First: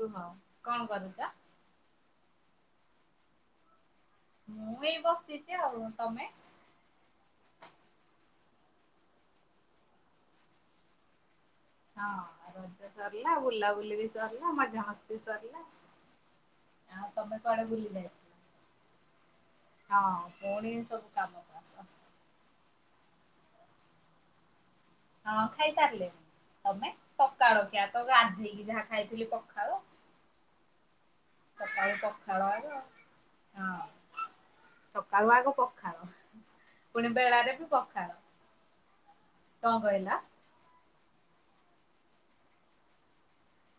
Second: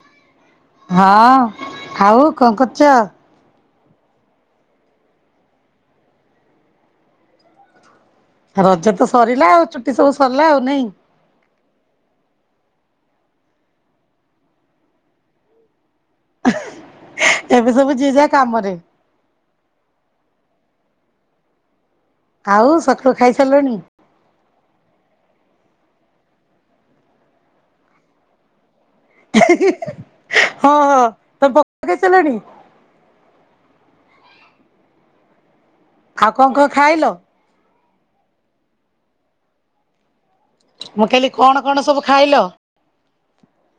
କୁହ କଣ କରୁଛ? ହଁ ଖାଉ। କଣ କରୁଚ। ମୁଁ ଏଇ ବସିଛି ଆଉ ତମେ। ରଜ ତ ସରିଲା ଆଉ ଛୁଟି ସବୁ ସରିଲା ଆଉ ନାଇଁ। ହଁ ରଜ ସରିଲା ବୁଲାବୁଲି ବି ସରିଲା ମଜାମସ୍ତି ସରିଲା। ଆଉ ତମେ କୁଆଡେ ଏବେ ବୁଲି ସବୁ ଯିଏ ଯାହା ଯାଇଥିଲ? କାମରେ। ହଁ ପୁଣି ସବୁ କାମ କର। ଆଉ ସକାଳୁ ଖାଇ ସାରିଲଣି। ହଁ ଖାଇ ସାରିଲିଣି ତମେ ସକାଳଖିଆ ତ ଗାଧେଇକି ଯାହା ଖାଇଥିଲି ପଖାଳ। [unintelligible] ହଁ ହଁ। ତମେ [inaudible] ସକାଳୁ ଖାଇ ସାରିଲଣି। ପଖାଳ ଆଗ ହଁ ସକାଳୁ ଆଗ ପଖା ଆଉ କଣ କଣ ଖାଇଲ। ପଖାଳ। କଣ କହିଲ। ମୁଁ କହିଲି କଣ କଣ ସବୁ ଖାଇଲ।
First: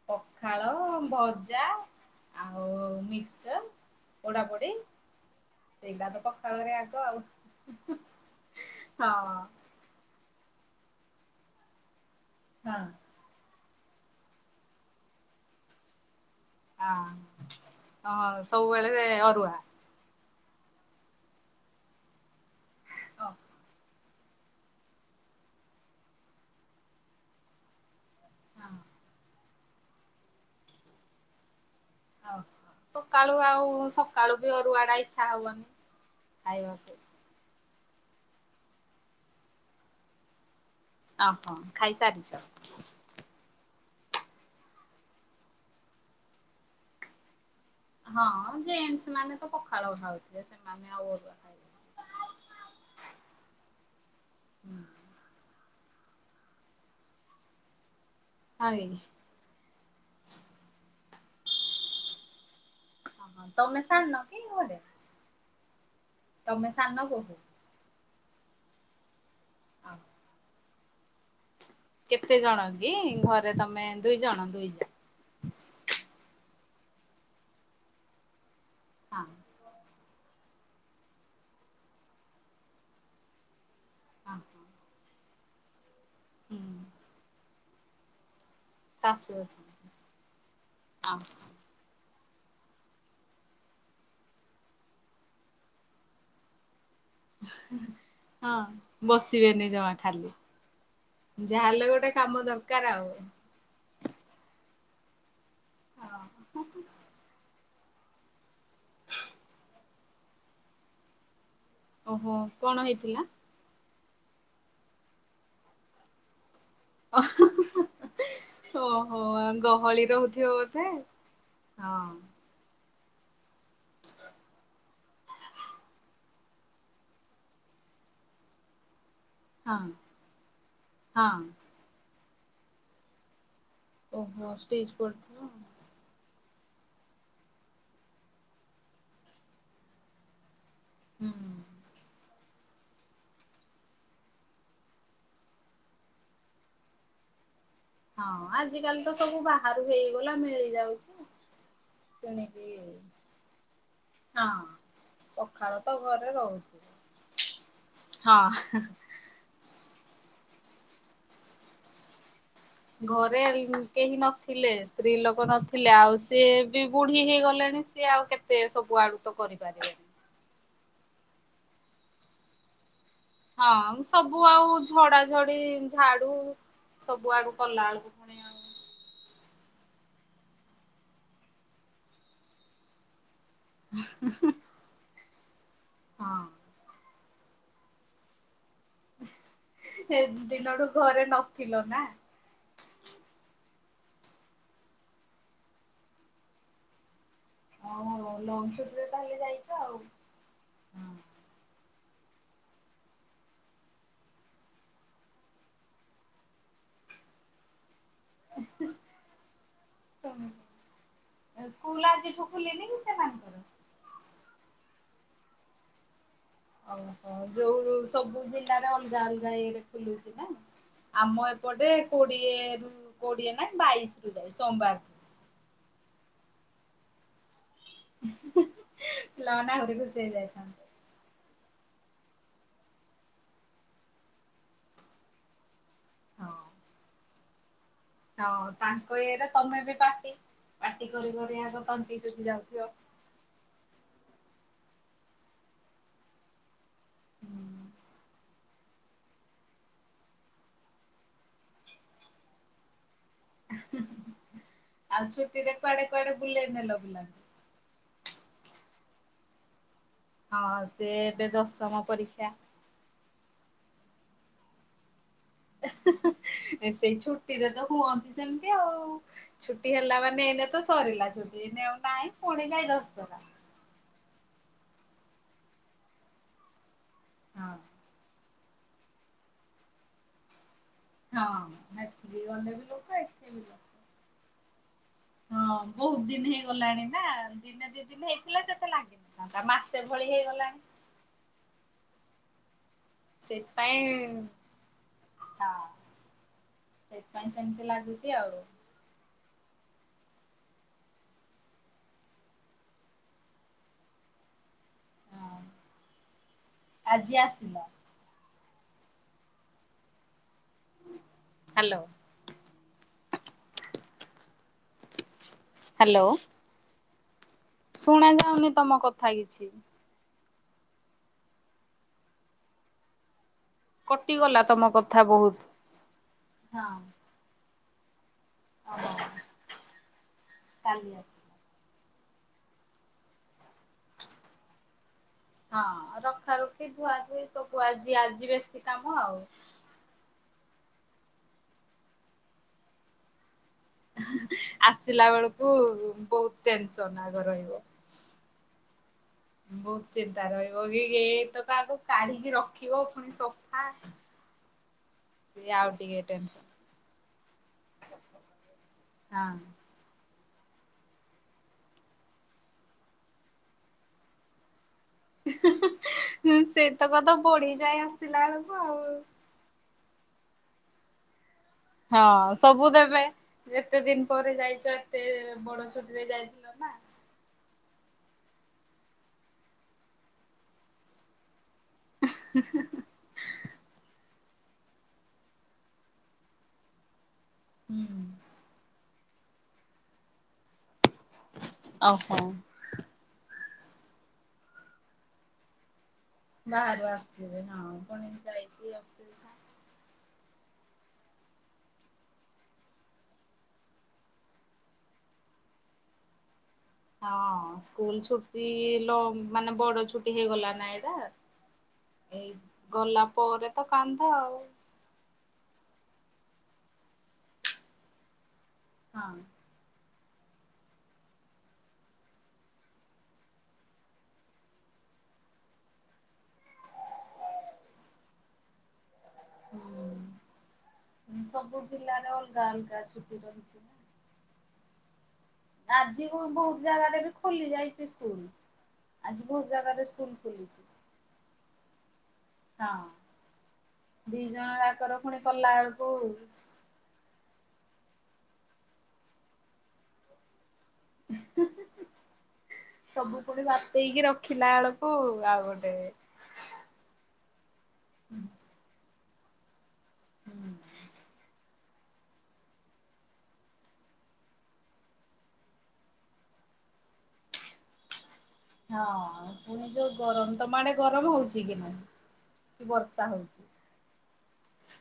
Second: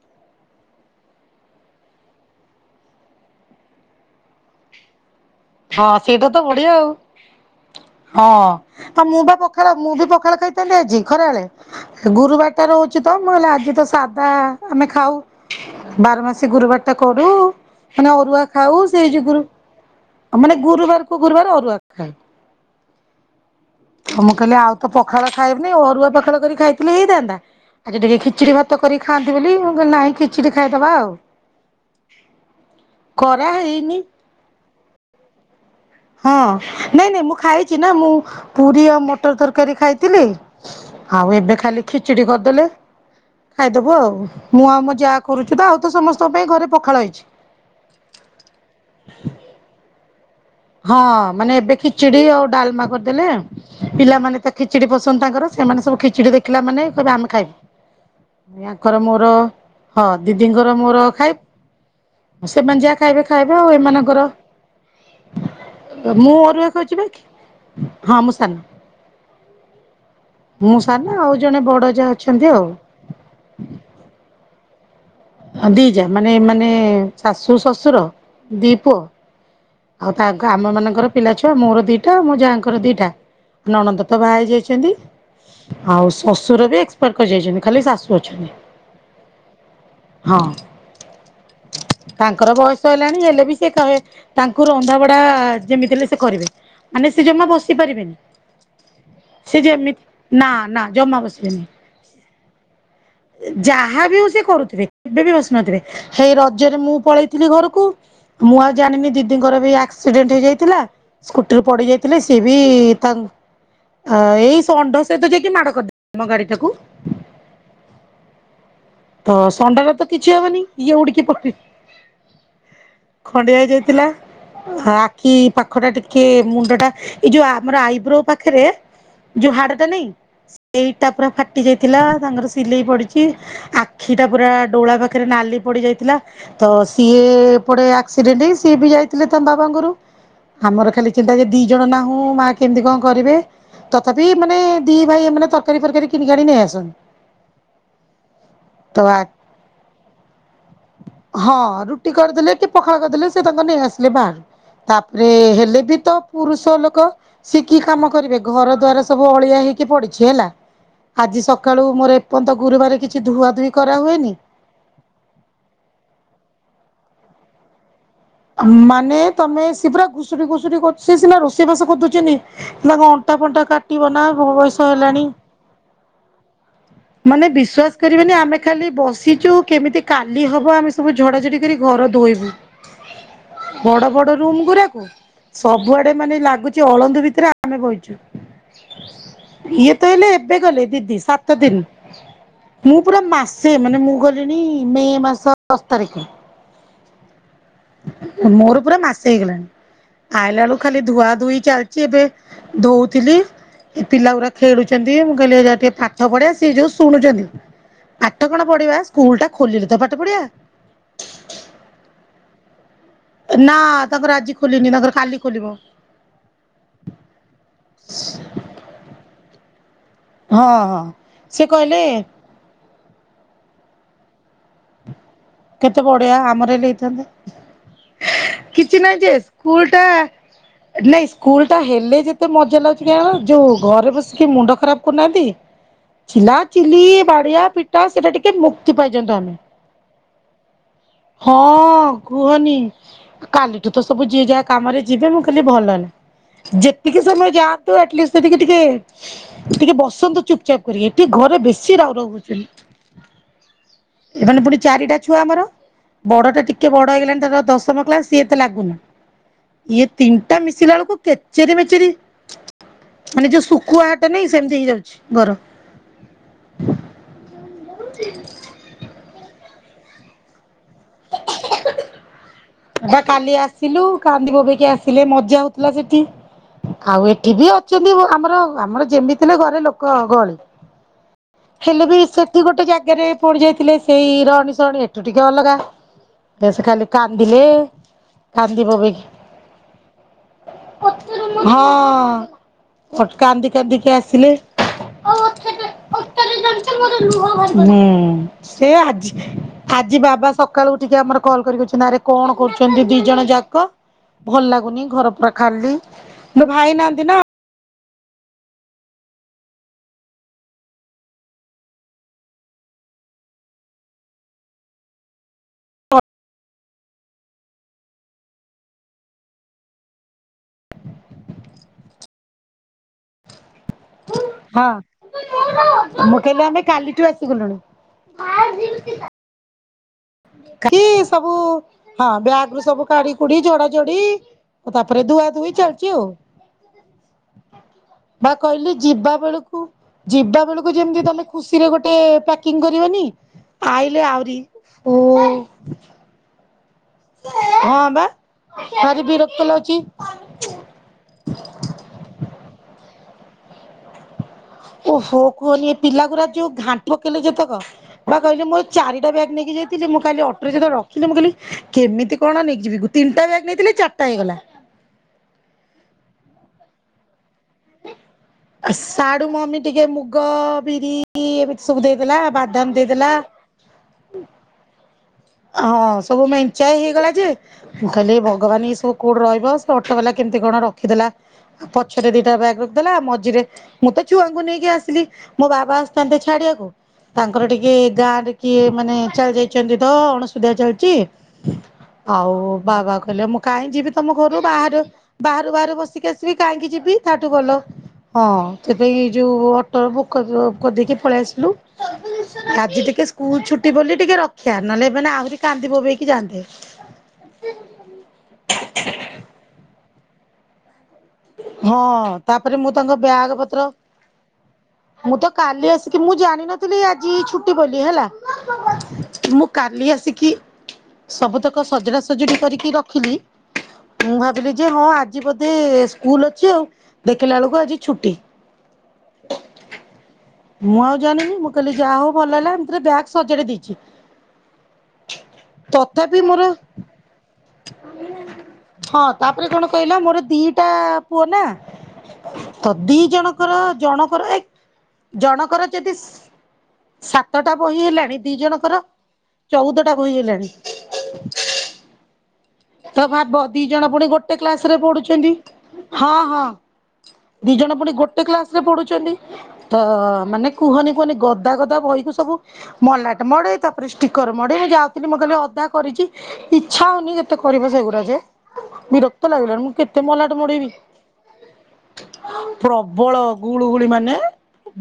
ପଖାଳ ଭଜା ଆଉ ମିକ୍ସର ପୋଡାପୋଡି। ହଁ ସେଇଟା ସେଟା ତ ପଖାଳରେ ବଢିଆ ଆଉ ଆଗ ହଁ ତ ମୁଁ ହଁ ବା ପଖାଳ ମୁଁ ବି ପଖାଳ ଖାଇ ଖାଇଥାନ୍ତି ଆଜି ଖରାବେଳେ। ଗୁରୁବାର ଟା ରହୁଛି ତ ମୁଁ ହେଲେ ଆଜି ତ ସ ସାଧା ଆମେ ଖାଉ ବାର ମାସି ସେ ଗୁରୁବାର ଟା ହଁ କରୁ ମାନେ ହଁ ଅରୁଆ ଖାଉ ସବୁବେଳେ ସେଇ ଯୋଗୁରୁ ଅରୁଆ ଗୁରୁ ମାନେ ଗୁରୁବାର କୁ ଗୁରୁବାର ଅରୁଆ ଖାଉ ଆଉ ମୁଁ କହିଲି ଆଉ ତ ପଖାଳ ଖାଇବିନି ଅରୁଆ ପଖାଳ କରି ଖାଇଥିଲି ହେଇଥାନ୍ତା। ଆଜି ଟିକେ ଖିଚିଡି ଭାତ କରିିକି ଖାଆନ୍ତି ବୋଲି ନାହିଁ ଖିଚିଡି ଖାଇଦବା ଆଉ ହଉ ସକାଳୁ ଖରା ଆଉ ହେଇନି। ସକାଳୁ ବି ଅରୁଆଡା ଇଛା ହବନି ହଁ ଖାଇବାକୁ ନାଇଁ ନାଇଁ ମୁଁ ଖାଇଛି। ନା ମୁଁ ପୁରୀ ଆଉ ମଟର ତରକାରୀ ଖାଇଥିଲି। ଆଉ ଓହୋ ଏବେ ଖାଲି ଖିଚଡି ଖାଇସାରିଛ କରିଦେଲେ ଖାଇ ଦବୁ ଆଉ ମୁଁ ଆଉ ଆମ ଯା କରୁଛୁ ତ ଆଉ ତ ସମସ୍ତଙ୍କ ପାଇଁ ଘରେ ପଖାଳ ହେଇଛି। ହଁ ଜେଣ୍ଟସ ମାନେ ତ ପଖାଳ ଖାଉଥିବ ହଁ ମାନେ ଏବେ ଖିଚୁଡି ଆଉ ଡାଲମା କରିଦେଲେ ପିଲାମାନେ ତ ଖିଚଡି ପସନ୍ଦ ତାଙ୍କର ସେମାନେ ସବୁ ଖିଚୁଡି ଦେଖିଲା ମାନେ ଆମେ ଖାଇବୁ ହଁ କି ୟାଙ୍କର ମୋର ହଁ ଦିଦିଙ୍କର ମୋର ଖାଇ ସେମାନେ ଯାହା ଖାଇବେ ଖାଇବେ ଆଉ ତମେ ସାନ ଏମାନଙ୍କର କି ଘରେ ମୁଁ ଅରୁଆ ତମେ ସାନ କରିଛି ବା ବୋହୂ ହଁ ମୁଁ ସାନ ହଁ। ମୁଁ ସାନ ଆଉ ଜଣେ ବଡ ଯା କେତେ ଅଛନ୍ତି ଆଉ ଜଣ କି ଘରେ ତମେ ଦୁଇ ଜଣ ଦୁଇ ଜା ଦି ଯା ମାନେ ମାନେ ଶାଶୁ ଶ୍ୱଶୁର ଦିଇ ପୁଅ ହଁ ଆଉ ତାଙ୍କ ଆମ ମାନଙ୍କର ପିଲା ଛୁଆ ମୋର ଦିଇ ଟା ମୋ ଯାହାଙ୍କର ଦିଇ ଟା ନାନଦଅ ବାହା ହଁ ହେଇ ହଁ। ଯାଇଛନ୍ତି। ଆଉ ହୁଁ ଶ୍ୱଶୁର ବି ଏକ୍ସପିରେ କରି ଯାଇଛନ୍ତି। ଖାଲି ଶାଶୁ ଅଛନ୍ତି। ଶାଶୁ ଅଛନ୍ତି ହଁ ତାଙ୍କର ବୟସ ହେଲାଣି ହେଲେ ବି ସେ କହେ ତାଙ୍କୁ ରନ୍ଧାବଢା ଯେମିତି ହେଲେ ସେ କରିବେ ମାନେ ସେ ଜମା ବସି ପାରିବେନି ହଁ ସେ ବସିବେନି ଜମା ଯେମିତି ଖାଲି ନା ନା ଜମା ବସିବେନି ଯାହାହେଲେ ଗୋଟେ କାମ ଦରକାର ଆଉ। ଯାହା ବି ହଉ ସେ କରୁଥିବେ କେବେ ବି ହଁ ହେଇ ରଜରେ ମୁଁ ପଳେଇଥିଲି ଘରକୁ ମୁଁ ଆଉ ଜାଣିନି ଦିଦି ଦିଦିଙ୍କର ବି ଆକ୍ସିଡେଣ୍ଟ ହେଇଯାଇଥିଲା। ପଡ଼ି ଯାଇଥିଲେ ଓହୋ ସିଏ ବି କଣ ହେଇଥିଲା? ତାଙ୍କ ଏଇ ଷଣ୍ଢ ସହିତ ଯାଇକି ମାଡ଼ କରିଦେଲେ ଆମ ଗାଡି ଟାକୁ ଓ ଓହୋ ତ ଷଣ୍ଢର ତ ଗହଳି କିଛି ରହୁଥିବ ହବନି ବୋଧେ ଇଏ ଉଡିକି ପଡି ହଁ ଖଣ୍ଡିଆ ହେଇଯାଇଥିଲା ଆଖି ପାଖ ଟା ଟିକେ ମୁଣ୍ଡ ଟା ଏଇ ଯୋଉ ଆମର ଆଇବ୍ରୋ ପାଖରେ ଯୋଉ ହାଡ ହଁ ଟା ନାଇଁ ସେଇଟା ପୁରା ହଁ ଫାଟି ଯାଇଥିଲା। ତାଙ୍କର ସିଲେଇ ପଡିଛି। ଆଖି ଟା ପୁରା ଓହୋ ଷ୍ଟେଜ ଡୋଳା ପାଖରେ ପଡିଥିବ ନାଲି ପଡି ଯାଇଥିଲା। ତ ସିଏ ଏପଡେ ଆକ୍ସିଡେଣ୍ଟ ହେଇ ସିଏ ବି ଯାଇ। ଥିଲେ ତ ବାବାଙ୍କରୁ ଆମର ଖାଲି ହୁଁ। ଚିନ୍ତା ଯେ ଦି ଜଣ ନାହୁଁ ମା କେମିତି କଣ କରିବେ ତଥାପି ମାନେ ଦି ଭାଇ ମାନେ ତରକାରୀ ଫରକାରୀ କିଣିକାଣି ନେଇ ଆସନ୍ତି। ହଁ ଆଜିିକାଲି ତ ସବୁ ବାହାରୁ ହେଇଗଲା ମିଳିଯାଉଛି ହଁ ରୁଟି କରିଦେଲେ କି କିଣିକି ପଖାଳ କରିଦେଲେ ସେ ତାଙ୍କର ନେଇ ଆସିଲେ ତାପରେ ପଖାଳ ହେଲେ ବି ତ ଘରେ ପୁରୁଷ ରହୁଛି। ଲୋକ ସେ କି କାମ କରିବେ ହଁ ଘର ଦ୍ବାର ସବୁ ଅଳିଆ ହେ କି ପଡିଛି ହେଲା ଆଜି ସକାଳୁ ମୋର ଏପର୍ଯ୍ୟନ୍ତ ଗୁରୁବାର କିଛି ଘରେ ଧୁଆ ଧୁଇ କରା କେହି ହୁଏନି ନଥିଲେ ସ୍ତ୍ରୀ ଲୋକ ନଥିଲେ ଆଉ ସିଏ ବି ବୁଢୀ ହେଇଗଲେଣି। ସିଏ ଆଉ କେତେ ସବୁ ଆଡୁ ମାନେ ତ ତମେ ସେ ପୁରା କରିପାରିବେନି। ଘୁଷୁରୀ ଘୁଷୁରୀ ସିନା ରୋଷେଇ ବାସ କରିଦଉଛନ୍ତିି ହେଲା କଣ? ଅଣ୍ଟା ଫଣ୍ଟା ହଁ କାଟିବ ନା ବ ବୟସ ହେଲାଣି। ଝାଡ଼ୁ। ମାନେ ବିଶ୍ଵାସ କରିବନି ଆମେ ଖାଲି ବସି ଯୋଉ କେମିତି କାଲି ହବ ଆମେ ସବୁ ଝଡାଝଡି କରି ଘର ଧୋଇବୁ ବଡ ବଡ ରୁମ ଗୁରାକୁ ସବୁଆଡେ ମାନେ ହଁ ଲାଗୁଚି ଅଳନ୍ଦୁ ବି ଏଥିରେ ଆମେ ବଇଛୁ। ଇଏ ତ ସେ ହେଲେ ଏବେ ଗଲେ ଦିନଠୁ ଦିଦି ଘରେ ସାତ ନଥିଲ ଦିନ ନା। ମୁଁ ପୁରା ମାସେ ମାନେ ମୁଁ ଗଲିଣିି ମେ ମାସ ଦଶ ତାରିଖ ଓହୋ ଲଙ୍ଗ ମୋର ପୁରା ଛୁଟିରେ ମାସେ ତାହେଲେ ହେଇଗଲାଣି ଯାଇଛ ଆଉ। ଆଇଲା ବେଳୁ ଖାଲି ଧୁଆ ଧୁଇ ଚାଲିଚ। ଏବେ ଧୋଉଥିଲି ଏ ପିଲା ଗୁଡା ଖେଳୁଛନ୍ତି ମୁଁ କହିଲି ଟିକେ ପାଠ ପଢେ ସିଏ ଯୋଉ ଶୁଣୁଛନ୍ତି। ପାଠ କଣ ପଢିବା ସ୍କୁଲ ଟା ଖୋଲିଲେ ତ ପାଠ ପଢିବା। ସ୍କୁଲ ଆଜିଠୁ ଖୋଲିନି କି ସେମାନଙ୍କର? ନା ତାଙ୍କର ଆଜି ଖୋଲିନି ତାଙ୍କର କାଲି ଖୋଲିବ। ଓଉ ହୋ ଯୋଉ ସବୁ ଜିଲ୍ଲାରେ ଅଲଗା ଅଲ ନାଇଁ ବୁଲୁଛି ନା ହଁ ହଁ। ଆମ ସେ ଏପଟେ କହିଲେ କୋଡିଏ ରୁ କୋଡିଏ ନା ବାଇସି। ସୋମବାର କେତେ ଵଡିଆ ଆମର ହେଲେ ହେଇଥାନ୍ତେ। କିଛି ନାହିଁ ଯେ ପିଲାମାନେ ସ୍କୁଲ ଆହୁରି ଟା ଖୁସି ହେଇଯାଇଥାନ୍ତେ ନାଇଁ? ସ୍କୁଲ ଟା ହେଲେ ଯେତେ ମଜା ଲାଗୁଛି କି ଯୋଉ ଘରେ ବସିକି ମୁଣ୍ଡ ଖରାପ କରୁନାହାନ୍ତି ଚିଲା ହଁ। ଚିଲି ବା ବାଡିଆ ପିଟା। ସେଇଟା ଟିକେ ହଁ ମୁକ୍ତି ତାଙ୍କ ପାଇଛନ୍ତି ଇଏରେ ଆମେ। ତମେ ବି ପାଟି ପାଟି କରି କରି ଆଗ ହଁ ତଣ୍ଟି ଶୁଖି କୁହନି ଯାଉଥିବ। କାଲିଠୁ ତ ସବୁ ଯିଏ ଯାହା କାମରେ ଯିବେ ମୁଁ କାଲି ଭଲ ନୁହି ଯେତେ ଟିକେ ସମୟ ହୁଁ ଯାଆନ୍ତୁ ଆଟଲିସି। ଟିକେ ଟିକେ ବସନ୍ତ ଚୁପଚାପ କରିକି ଟିକେ ଘରେ ବେଶୀ ରାଉ ରାଉ ହଉଛନ୍ତି। ଏ ମାନେ ପୁଣି ଚାରିଟା ଆଉ ଛୁଆ ଆମର ଛୁଟିରେ କୁଆଡେ କୁଆଡେ ବଡ ଟା ବୁଲେଇ ଟିକେ ନେଲ ବଡ ପିଲାଙ୍କୁ? ହେଇଗଲାଣି ତାର ଦଶମ କ୍ଲାସ ସିଏ ଲାଗୁନି। ଇଏ ତିନିଟା ହଁ ମିଶିଲା ସେ ବେଳକୁ ଏବେ କେଚେରେ ଦଶମ ମେଚେରେ। ପରୀକ୍ଷା ମାନେ ଯୋଉ ଶୁକୁଆ ହାଟ ନାଇଁ ସେମିତି ହେଇଯାଉଛି। ଘର। ସେ ଛୁଟିରେ ତ କୁହନ୍ତି ସେମିତି ଆଉ ଛୁଟି ହେଲା ମାନେ ଏଇନେ ତ ସରିଲା ଯଲଦି ଏଇନେ ଆଉ ନାହିଁ। ପୁଣି ଯାଇ ବା ଦଶରା। କାଲି ଆସିଲୁ। କାନ୍ଦି ବୋବେଇକି ଆସିଲେ ମଜା ହଉଥିଲା ସେଠି। ଆଉ ଏଠି ବି ହଁ ଅଛନ୍ତି ଆମର ଆମର ଯେମିତି ନା ଘରେ ଲୋକ ଗହଳି। ହଁ ହେଲେ ବି ହେଠିକି ସେଠି ଗଲେ ବି ଗୋଟେ ଲୋକ ଜାଗାରେ ଏଠି ବି ପୁଣି ଲୋକ। ଯାଇଥିଲେ ସେଇ ରଣି ଶୁଣୁଏ ହଁ ବହୁତ ଦିନ ହେଇଗଲାଣି ନା କାନ୍ଦିଲେ ଦିନେ ଦି ଦିନ ହେଇଥିଲା କାନ୍ଦି ସେତେ ବୋବେଇକି। ଲାଗିନଥାନ୍ତା ମାସେ ଭଳି ହେଇଗଲାଣି? ହଁ କାନ୍ଦି ସେଥିପାଇଁ କାନ୍ଦିକି ଆସିଲେ। ହୁଁ ହଁ। ସେଥିପାଇଁ ସେମିତି ଲାଗୁଛି ଆଉ ସେ ଆଜି ଆଜି ବାବା ସକାଳୁ ଉଠିକି ଆମର କଲ କରି କହୁଛନ୍ତି ଆରେ କଣ କରୁଛନ୍ତି ଦି ଜଣ ଯାକ ଭ ଗୁନି ଘର ପୁରା ହଁ ଖାଲି ଭାଇ ନାହାନ୍ତି ଆଜି ନା। ଆସିଲ ହାଲୋ। ହାଲୋ। ଶୁଣା ଯାଉନି ତମ କଥା କିଛି। କଟିଗଲା ହଁ ତମ କଥା ବହୁତ। [unintelligible] ମୁଁ କହିଲି ଆମେ ହଁ କାଲିଠୁ ଆସିଗଲୁଣି। [unintelligible] [inaudible] କି କାଲି ଆସିବ। ସବୁ ହଁ ବ୍ୟାଗରୁୁ ସବୁ କାଢି କୁଢ଼ି ଯୋଡା ଯୋଡି ଆଉ ତା ପ ତାପରେ ଧୁଆ ଧୁଇ ହଁ ଚାଲିଛି ରଖା ରଖି ଧୁଆ ଧୁଇ ସବୁ ଆଜି ଆଜି ବା ବେଶୀ କହିଲି କାମ ଆଉ। ଆଉ ଯେମତି ତମେ ଖୁସିରେ ଗୋଟେ ପକିଂ କରିବନି। ଆଇଲେ ଆହୁରି ଓ ଥିଲାବେଳକୁ ବହୁତ। [unintelligible] ହଁ ବା [unintelligible] ଭାରି ବିରକ୍ତ ଏ ଲାଗୁଛି ତ କାହାକୁ କାଢିକି ରଖିବ। [unintelligible] ଓହୋ ସେ କୁହନି ଆଉ ଏ ଟିକେ ପିଲା ଗୁରା ଟେନସନ ଯୋଉ [inaudible] ଯେତେକ ବା କହିଲେ ମୁଁ ଏ ଚାରିଟା ବ୍ୟାଗ୍ ନେଇକି ହଁ। ଯାଇଥିଲି ମୁଁ ଖାଲି ଅ ମୁଁ ଯେତେବେଳେ ରଖିଲି ମୁଁ କହିଲି କେମିତି କଣ ନେଇଯିବି ତିନିଟା ବ୍ୟାଗ୍ ନେଇଥିଲି ଚାରିଟା ହେଇଗଲା। ସେତକ ତ ବଢିଯାଏ ଆ ପିଲାବେଳକୁୁ ଆଉ ସାଡୁ ମମି ଟିକେ ମୁଗ ବିରି ଏବେ ହଁ ସବୁ ଦେବେ ଏତେ ଦିନ ପରେ ଯାଇଛ ଏତେ ବଡ ହଁ ଛୁଟିରେ ସବୁ ଯାଇଥିଲ ନା। ମେଞ୍ଚାଏ ହେଇଗଲା ଯେ ମୁଁ ଖାଲି ଭଗବାନ ଏଇ ସବୁ କୋଉଠୁ ରହିବ ସେ ଅଟୋ ବାଲା କେମିତି କଣ ରଖିଦେଲା। ପଛ ରେ ଦିଟା ବ୍ୟାଗ ରଖିଦେଲା ମଝିରେ ମୁଁ ତ ଛୁଆଙ୍କୁ ନେଇକି ଆସିଲି ମୋ ବାବା ଆସିଥାନ୍ତେ ଛାଡିବାକୁ ତାଙ୍କର ଟିକେ ଗାଁ ରେ କିଏ ମାନେ ଚାଲି ଯାଇଛନ୍ତି ତ ହସ୍ପିଟାଲ ଚା ଚି ଓହୋ ଆଉ ବାବା କ କହିଲେ ମୁଁ କାହିଁ ଯିବି ତମ ଘରୁ ବାହାରୁ ବାହରୁ ବାହାରୁ ବସି ବସିକି ଆସିବି କାହିଁକି ବାହାରୁ ଯିବି ତାଠୁ ଆସିଥିବେ ଭଲ ହଁ ପୁଣି ହଁ ଯାଇକି ସେଥିପାଇ ଏଁ ଅସୁବିଧା। ଯୋଉ ଅଟୋ ବୁକ କରି କରିଦେକି ପଳେଇ ଆସିଲୁ ଆଜି ଟିକେ ସ୍କୁଲ ଛୁଟି ବୋଲି ଟିକେ ରକ୍ଷା ନହେଲେ ମାନେ ଆହୁରି କାନ୍ଦି ବୋବେଇକି ଯାଆନ୍ତେ। ହଁ ସ୍କୁଲ ଛୁଟି ଲ ମାନେ ବଡ ଛୁ ହେଇଗଲା ନାଇଁ ହଁ ତାପରେ ମୁଁ ତାଙ୍କ ଗଲା ବ୍ୟାଗ ପରେ ପତ୍ର ତ କାନ୍ଦ ଆଉ। ମୁଁ ତ କାଲି ଆସି କି ମୁଁ ଜାଣିନଥିଲି ଆଜି ଛୁଟି ବୋଲି ହେଲା। ହଁ ମୁଁ କାଲି ଆସି କି ସବୁତକ ସଜଡା ସଜଡ଼ି କରିକି ରଖିଲି ମୁଁ ଭାବିଲି ଯେ ହଁ ଆଜି ବୋଧେ ସ୍କୁଲ ଅଛି ଆଉ ଦେଖିଲା ବେଳକୁ ଆଜି ଛୁଟି। ହ ମୁଁ ଆଉ ଜାଣିନି ମୁଁ ସବୁ କହିଲି ଯାହା ହଉ ଜିଲ୍ାରେ ଭଲ ଅଲଗା ହେଲା ଏମିତିରେ ଅଲଗାଛୁ ବ୍ୟାଗ୍ ରହି ସଜାଡି ଦେଇଛି। ନା ଆଜି ତଥାପି ମୋର ବହୁତ ଜାଗାରେ ବି ଖୋଲି ଯାଇଛି ସ୍ ଆଜି ବହୁତ ଜାଗ ପ ନା ତ ଦି ଜଣଙ୍କର ଦି ଜଣକର ଏ ଜଣ ଯାକର ପୁଣି କଲା ଜଣକର ବେଳକୁ ଯଦିାତ ସତଟା ବହି ହେଲାଣି ଦି ଜଣଙ୍କର ଚଉଦଟା ବହି ହେଲାଣି। [inaudible] ତ ସବୁ ଭାବ ପୁଣି ଦି ଜଣ ବାତେଇକି ପୁଣି ଗୋଟେ ରଖିଲା କ୍ଲାସ ରେ ବେଳକୁ ପଢୁଛନ୍ତି ଆଉ ଗୋଟେ ହଁ ହଁ। ଦି ଜଣ ପୁଣି ଗୋଟେ କ୍ଲାସ ରେ ପଢୁଛନ୍ତି। ତ ମାନେ କୁହନି କୁହନି ଗ ଅଧା ଗଦା ବହିକୁ ସବୁ ମଲାଟ ମଡ ତାପରେ ଷ୍ଟିକର ମଡେ ମୁଁ ଯାଉଥିଲି ମୁଁ କହିଲି ଅଧା କରିଛି ଇଚ୍ଛା ହଉନି। ଏେ କରିବା ସେଗୁଡ଼ା ଯେ ହଁ ବିରକ୍ତ ଲାଗିଲାଣି ପୁଣି ମୁଁ ଯୋଉ କେତେ ମଲାଟ ଗରମ ତ ମଡେଇବି ମଡେ ଗରମ ହଉଛି କି ନାହିଁ କି ବର୍ଷା ପ୍ରବଳ ହଉଚ ଗୁଳୁଗୁଳି ମାନେ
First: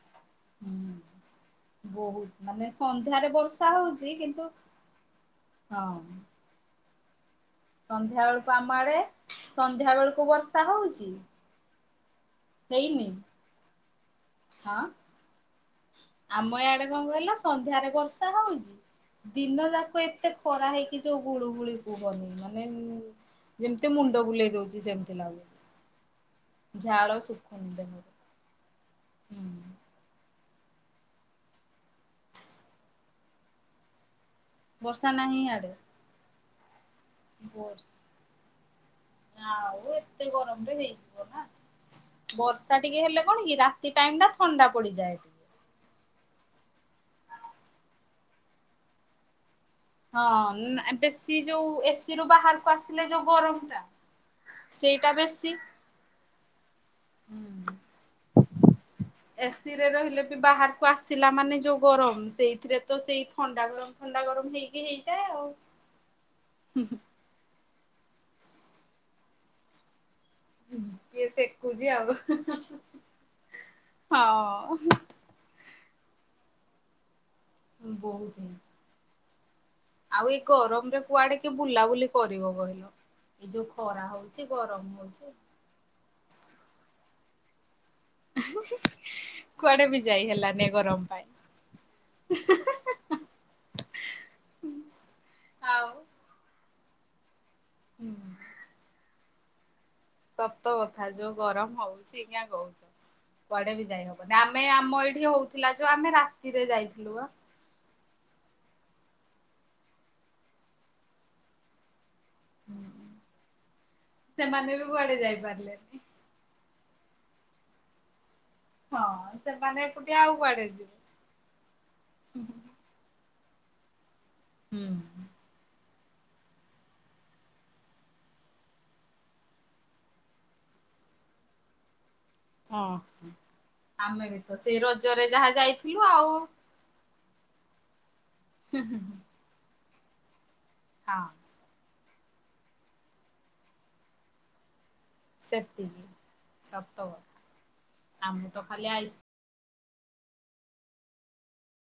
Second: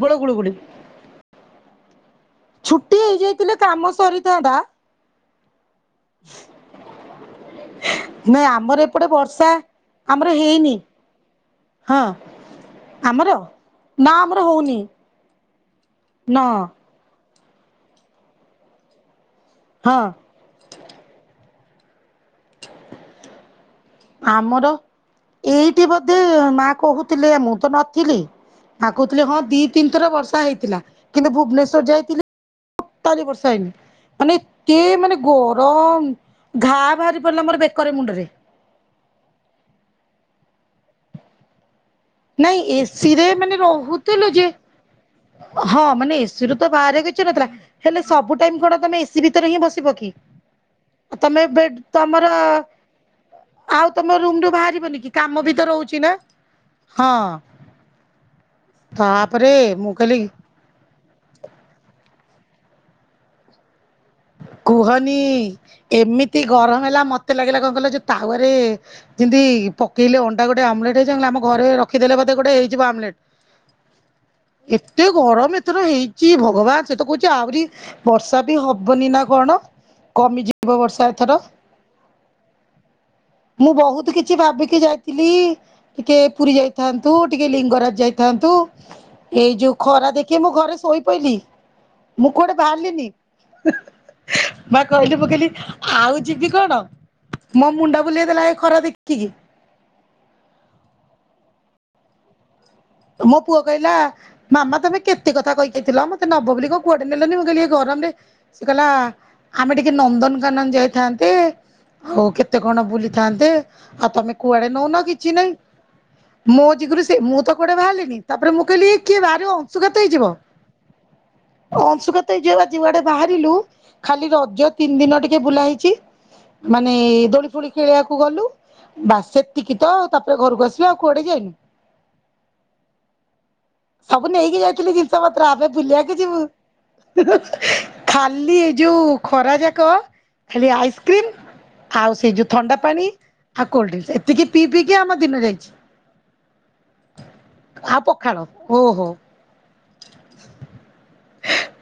ପ୍ରବଳ ଗୁଳୁଗୁଳି ବହୁତ ମାନେ ଛୁଟି ସନ୍ଧ୍ୟାରେ ହେଇଯାଇଥିଲେ ବର୍ଷା କାମ ହଉଚ କିନ୍ତୁ ସରିଥାନ୍ତା ହଁ। ସନ୍ଧ୍ୟା ନାଇଁ ବେଳକୁ ଆମର ଆମଡ ଏପଟେ ବର୍ଷା ସନ୍ଧ୍ୟା ବେଳକୁ ଆମର ବର୍ଷା ହେଇନି ହଉଚ। ହଁ। ଆମର ନା ଆମର ହଉନି। ହଁ ନା ଆମ ଇଆଡେ କଣ କହିଲ? ସନ୍ଧ୍ୟାରେ ବର୍ଷା ହଉଛି। ଦିନ ହଁ ଯାକ ଏତେ ଖରା ହେଇକି ଯୋଉ ଗୋଳୁ ଳି ପବନି ମାନେ ଯେମିତି ମୁଣ୍ଡ ବୁଲେଇ ଆମର ଦଉଛି ସେମିତି ଲାଗୁଛି ଏଇଠି ବୋଧେ ମା ଝାଳ କହୁଥିଲେ ମୁଁ ଶୁଖୁନି ତ ଦେହରୁ ନଥିଲି। କାକୁ ଥିଲେ ହଁ ହୁଁ ଦି ତିନିଥର ବର୍ଷା ହେଇଥିଲା। ଥିଲା କିନ୍ତୁ ଭୁବନେଶ୍୍ୱଵର ଯାଇଥିଲେ। ସ ପରସେଣ୍ଟ। ମାନେ ସେ ବର୍ଷା ମାନେ ନାହିଁ ଇଆଡେ ଗରମ ଘାଟ ବାହାରି ପଡିଲା ମୋରେକୀ ମୁଣ୍ଡ ରେ ଆଉ ଏତେ ଗରମରେ ହେଇଯିବ ନା। ନାଇଁ ବର୍ଷା ଟିକେ ହେଲେ ଏସିରେ କଣ କି ମାନେ ରାତି ଟାଇମ ଟା ରହୁଥିଲୁ ଯେ ଥଣ୍ଡା ପଡିଯାଏ ଟିକେ ହଁ ମାନେ ଏସି ର ତ ବାହାରେ କିଛ ନଥିଲା ହେଲେ ସବୁ ଟାଇମ କଣ ତମେ ଏସି ଭିତରେ ହିଁ ବସ ଥିବ କି ହଁ ବେଶୀ ତମେ ଯୋଉ ଏସି ରୁ ତମର ବାହାରକୁ ଆସିଲେ ଯୋଉ ଗରମ ଟା ଆଉ ତମ ରୁମ୍ ରୁ ବାହାରିବନି କି ସେଇଟା କାମ ବେଶୀ ବି ତ ରହୁଛି ନା। ହଁ। [unintelligible] ଏସିି ରେ ମୁଁ କହିଲି ରହିଲେ ବି ବାହାରକୁ ଆସିଲା ମାନେ ଯୋଉ ଗରମ। ସେଇଥିରେ ତ ସେଇ ଥଣ୍ଡାଗରମ୍ କୁହନି ଏମିତି ଗରମ ହେଲା ମତେ ଲାଗିଲା କଣ କହିଲ ତାୱା ରେ ଯେନ୍ତି କଲେ ଅଣ୍ଟା ଗୋଟେ ଆମଲେଟ ହେଇ କିଏ ଆମ ଘରେ ସେକୁଛି ଆଉ ରଖିଦେଲେ ବୋଧେ ଗୋଟେ ହେଇଯିବ ଆମଲେଟ ହଁ ଏତେ ଗରମ ଏ [unintelligible] ହେଇଛି ଭଗବାନ ସେ ତ କହୁଚି ଆହୁରି ବହୁତ ବର୍ଷା ହେଇଛି। ବି ହବ୍ ଦିନ କଣ? ଆଉ ଏ କମିଯିବ ଗରମ ରେ ବର୍ଷା ଏଥର କୁଆଡେ କି ବୁଲାବୁଲି କରିବ କହିଲ। ଏଇ ଯୋଉ ମୁଁ ଖରା ବହୁତ କିଛି ହଉଛି ଭାବିକି ଗରମ ହଉଛି ଯାଇଥିଲି ଟିକେ ପୁ ଯାଇଥାନ୍ତୁ ଟିକେ ଲିଙ୍ଗରାଜ ଯାଇଥାନ୍ତୁ ଏଇ ଯୋଉ କୁଆଡେ ବି ଖରା ଯାଇ ଦେଖି ମୁଁ ହେଲାନି ଘରେ ଗରମ ଶୋଇ ପାଇଁ। ପଇଲିି। ମୁଁ କୁଆଡେ ବାହାରିଲିନି ମା କହିଲି ମୁଁ କହିଲି ଆଉ ଯିବି କଣ? [unintelligible] ବୁଲେଇ ଦେଲା ଏ ଖରା ଦେଖିକି। ସତ କଥା ଯୋଉ ଗରମ ହଉଛି କିଆଁ କହୁଛ। ମୋ ପୁଅ କୁଆଡେ ବି କହିଲା ଯାଇ ହବନି ଆମେ ମାମା ଆମ ତମେ ଏଇଠି କେତେ କଥା ହଉଥିଲା ଯୋଉ କହିକି ଆ। ଆମେ ମତେ ନବ ରାତିରେ ବୋଲି କଣ କୁଆଡେ ଯାଇଥିଲୁ ବା। ନେଲନି ମୁଁ କହିଲି ଗରମରେ କହିଲା ଆମେ ଟିକେ ନନ୍ଦନକାନନ ଯାଇଥାନ୍ତେ। ଆଉ କେତେ କଣ ବୁଲିଥାନ୍ତେ ଆଉ ତମେ କୁଆଡେ ସେମାନେ ବି ନଉନ କିଛି ନାଇଁ। ଯାଇପାରିଲେନି। ମୋ [unintelligible] ମୁଁ ତ କୁଆଡ଼େ ବାହାରିଲିନି। ତାପରେ ମୁଁ କହିଲି ହଁ କିଏ ବାହାରିବ ସେମାନେ ଅଂଶୁଘାତ ଏକୁଟିଆ ହେଇଯିବ। ଆଉ କୁଆଡେ ଯିବେ। ଅଂଶୁଘାତ ହେଇଯିବ ବା ଯୁଆଡେ ବାହାରି। [unintelligible] ଖାଲି ରଜ ତିନି ଦିନ ଟିକେ ବୁଲା ହେଇଛି। ମାନେ ଦୋଳି ଫୋଳି ଖେଳିବାକୁ ଗଲୁ ବାସ୍। ସେତିକି ତ ତାପରେ ଘରକୁ ଆସିଲୁ ଆଉ କୁଆଡେ ଯାଇନୁ। ହଁ, ସବୁ ଆମେ ବି ନେଇକି ତ ସେଇ ଯାଇଥିଲି ଜିନିଷ ରଜରେ ପତ୍ର ଯାହା ଆମେ ଯାଇଥିଲୁ ବୁଲିବାକୁ ଆଉ। ଯିବୁ [inaudible] ଖାଲି ଏ ଯୋଉ ଖରା ଯାକ ଖାଲି ହଁ ଆଇସକ୍ରିମ ଆଉ ସେଇ ଯୋଉ ଥଣ୍ଡା ପାଣି ଆଉ କୋଲଡ୍ରିଙ୍କସ ଏତିକି ପିଇ ପିିଇ ସେତିିକି ସ ହଁ ପ ଖାଳ ହ ହୋ। ଆଇସ୍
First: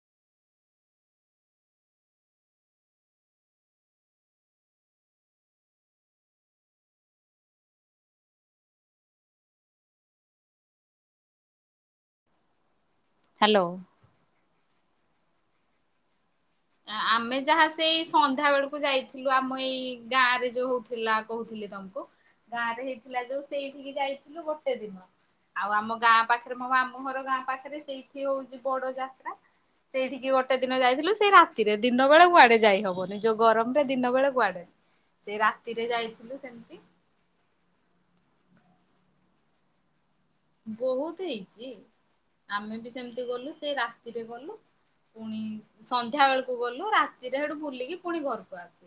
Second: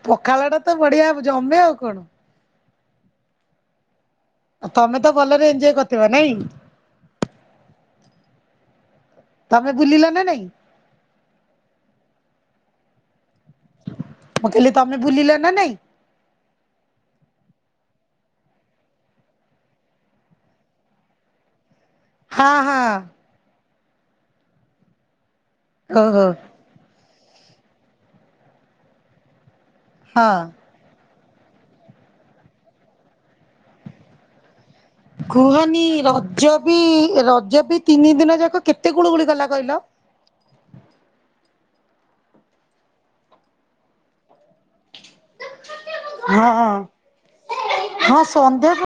ପଖାଳ ଟା ତ ବଢିଆବ ଜମେ ଆଉ କଣ? ଆ ତମେ ତ ଭଲରେ ଏଜୟ କରିଥିବା ନାଇଁ ତମେ ବୁଲିଲ ନା ନାଇଁ। ହ୍ୟାଲୋ। ମୁଁ କହିଲେ ତମେ ଭୁଲିଲ ନା ନାଇଁ। ଆମେ ଯାହା ସେଇ ସନ୍ଧ୍ୟା ବେଳକୁ ଯାଇଥିଲୁ ଆମ ଏଇ ଗାଁ ରେ ଯୋଉ ହଉଥିଲା କହୁଥିଲେ ତମକୁ। ହଁ ଗାଁ ରେ ହଁ ହେଇଥିଲା ଯୋଉ ସେଇ ଠିକି ଯାଇଥିଲୁ ଗୋଟେ ଦିନ ଆଉ ଆମ ଗାଁ ଓହୋ ପାଖରେ ମ ଆମ ଘର। ଗାଁ ପାଖରେ ସେଇଠି ହଉଛି ବଡ ଯାତ୍ରା। ସେଇଠିକି ହଁ। ଗୋଟେ ଦିନ ଯାଇଥିଲୁ। ସେ ରାତିରେ ଦିନ ବେଳେ କୁଆଡେ ଯାଇ ହବନି ଯୋଉ ଗରମ ରେ ଦିନ ବେଳେ କୁଆଡେ ସେ କୁହନି ରାତିରେ ଯାଇଥିଲୁ ରଜ ସେମିତି ବି ରଜ ବି ତିନି ଦିନ ଯାକ। କେତେ ଗୁଣ ଗୁଳି ଗଲା କହିଲ? ବହୁତ ହେଇଛି ଆମେ ବି ସେମିତି ଗଲୁ ସେ ରାତିରେ ଗଲୁ। ପୁଣି ସନ୍ଧ୍ୟା ବେଳକୁ ହଁ ଗଲୁ ରାତିରେ ସେଠୁ ବୁଲିକି ହଁ ପୁଣି ଘରକୁ ସନ୍ଧ୍ୟା ଆସିଲୁ।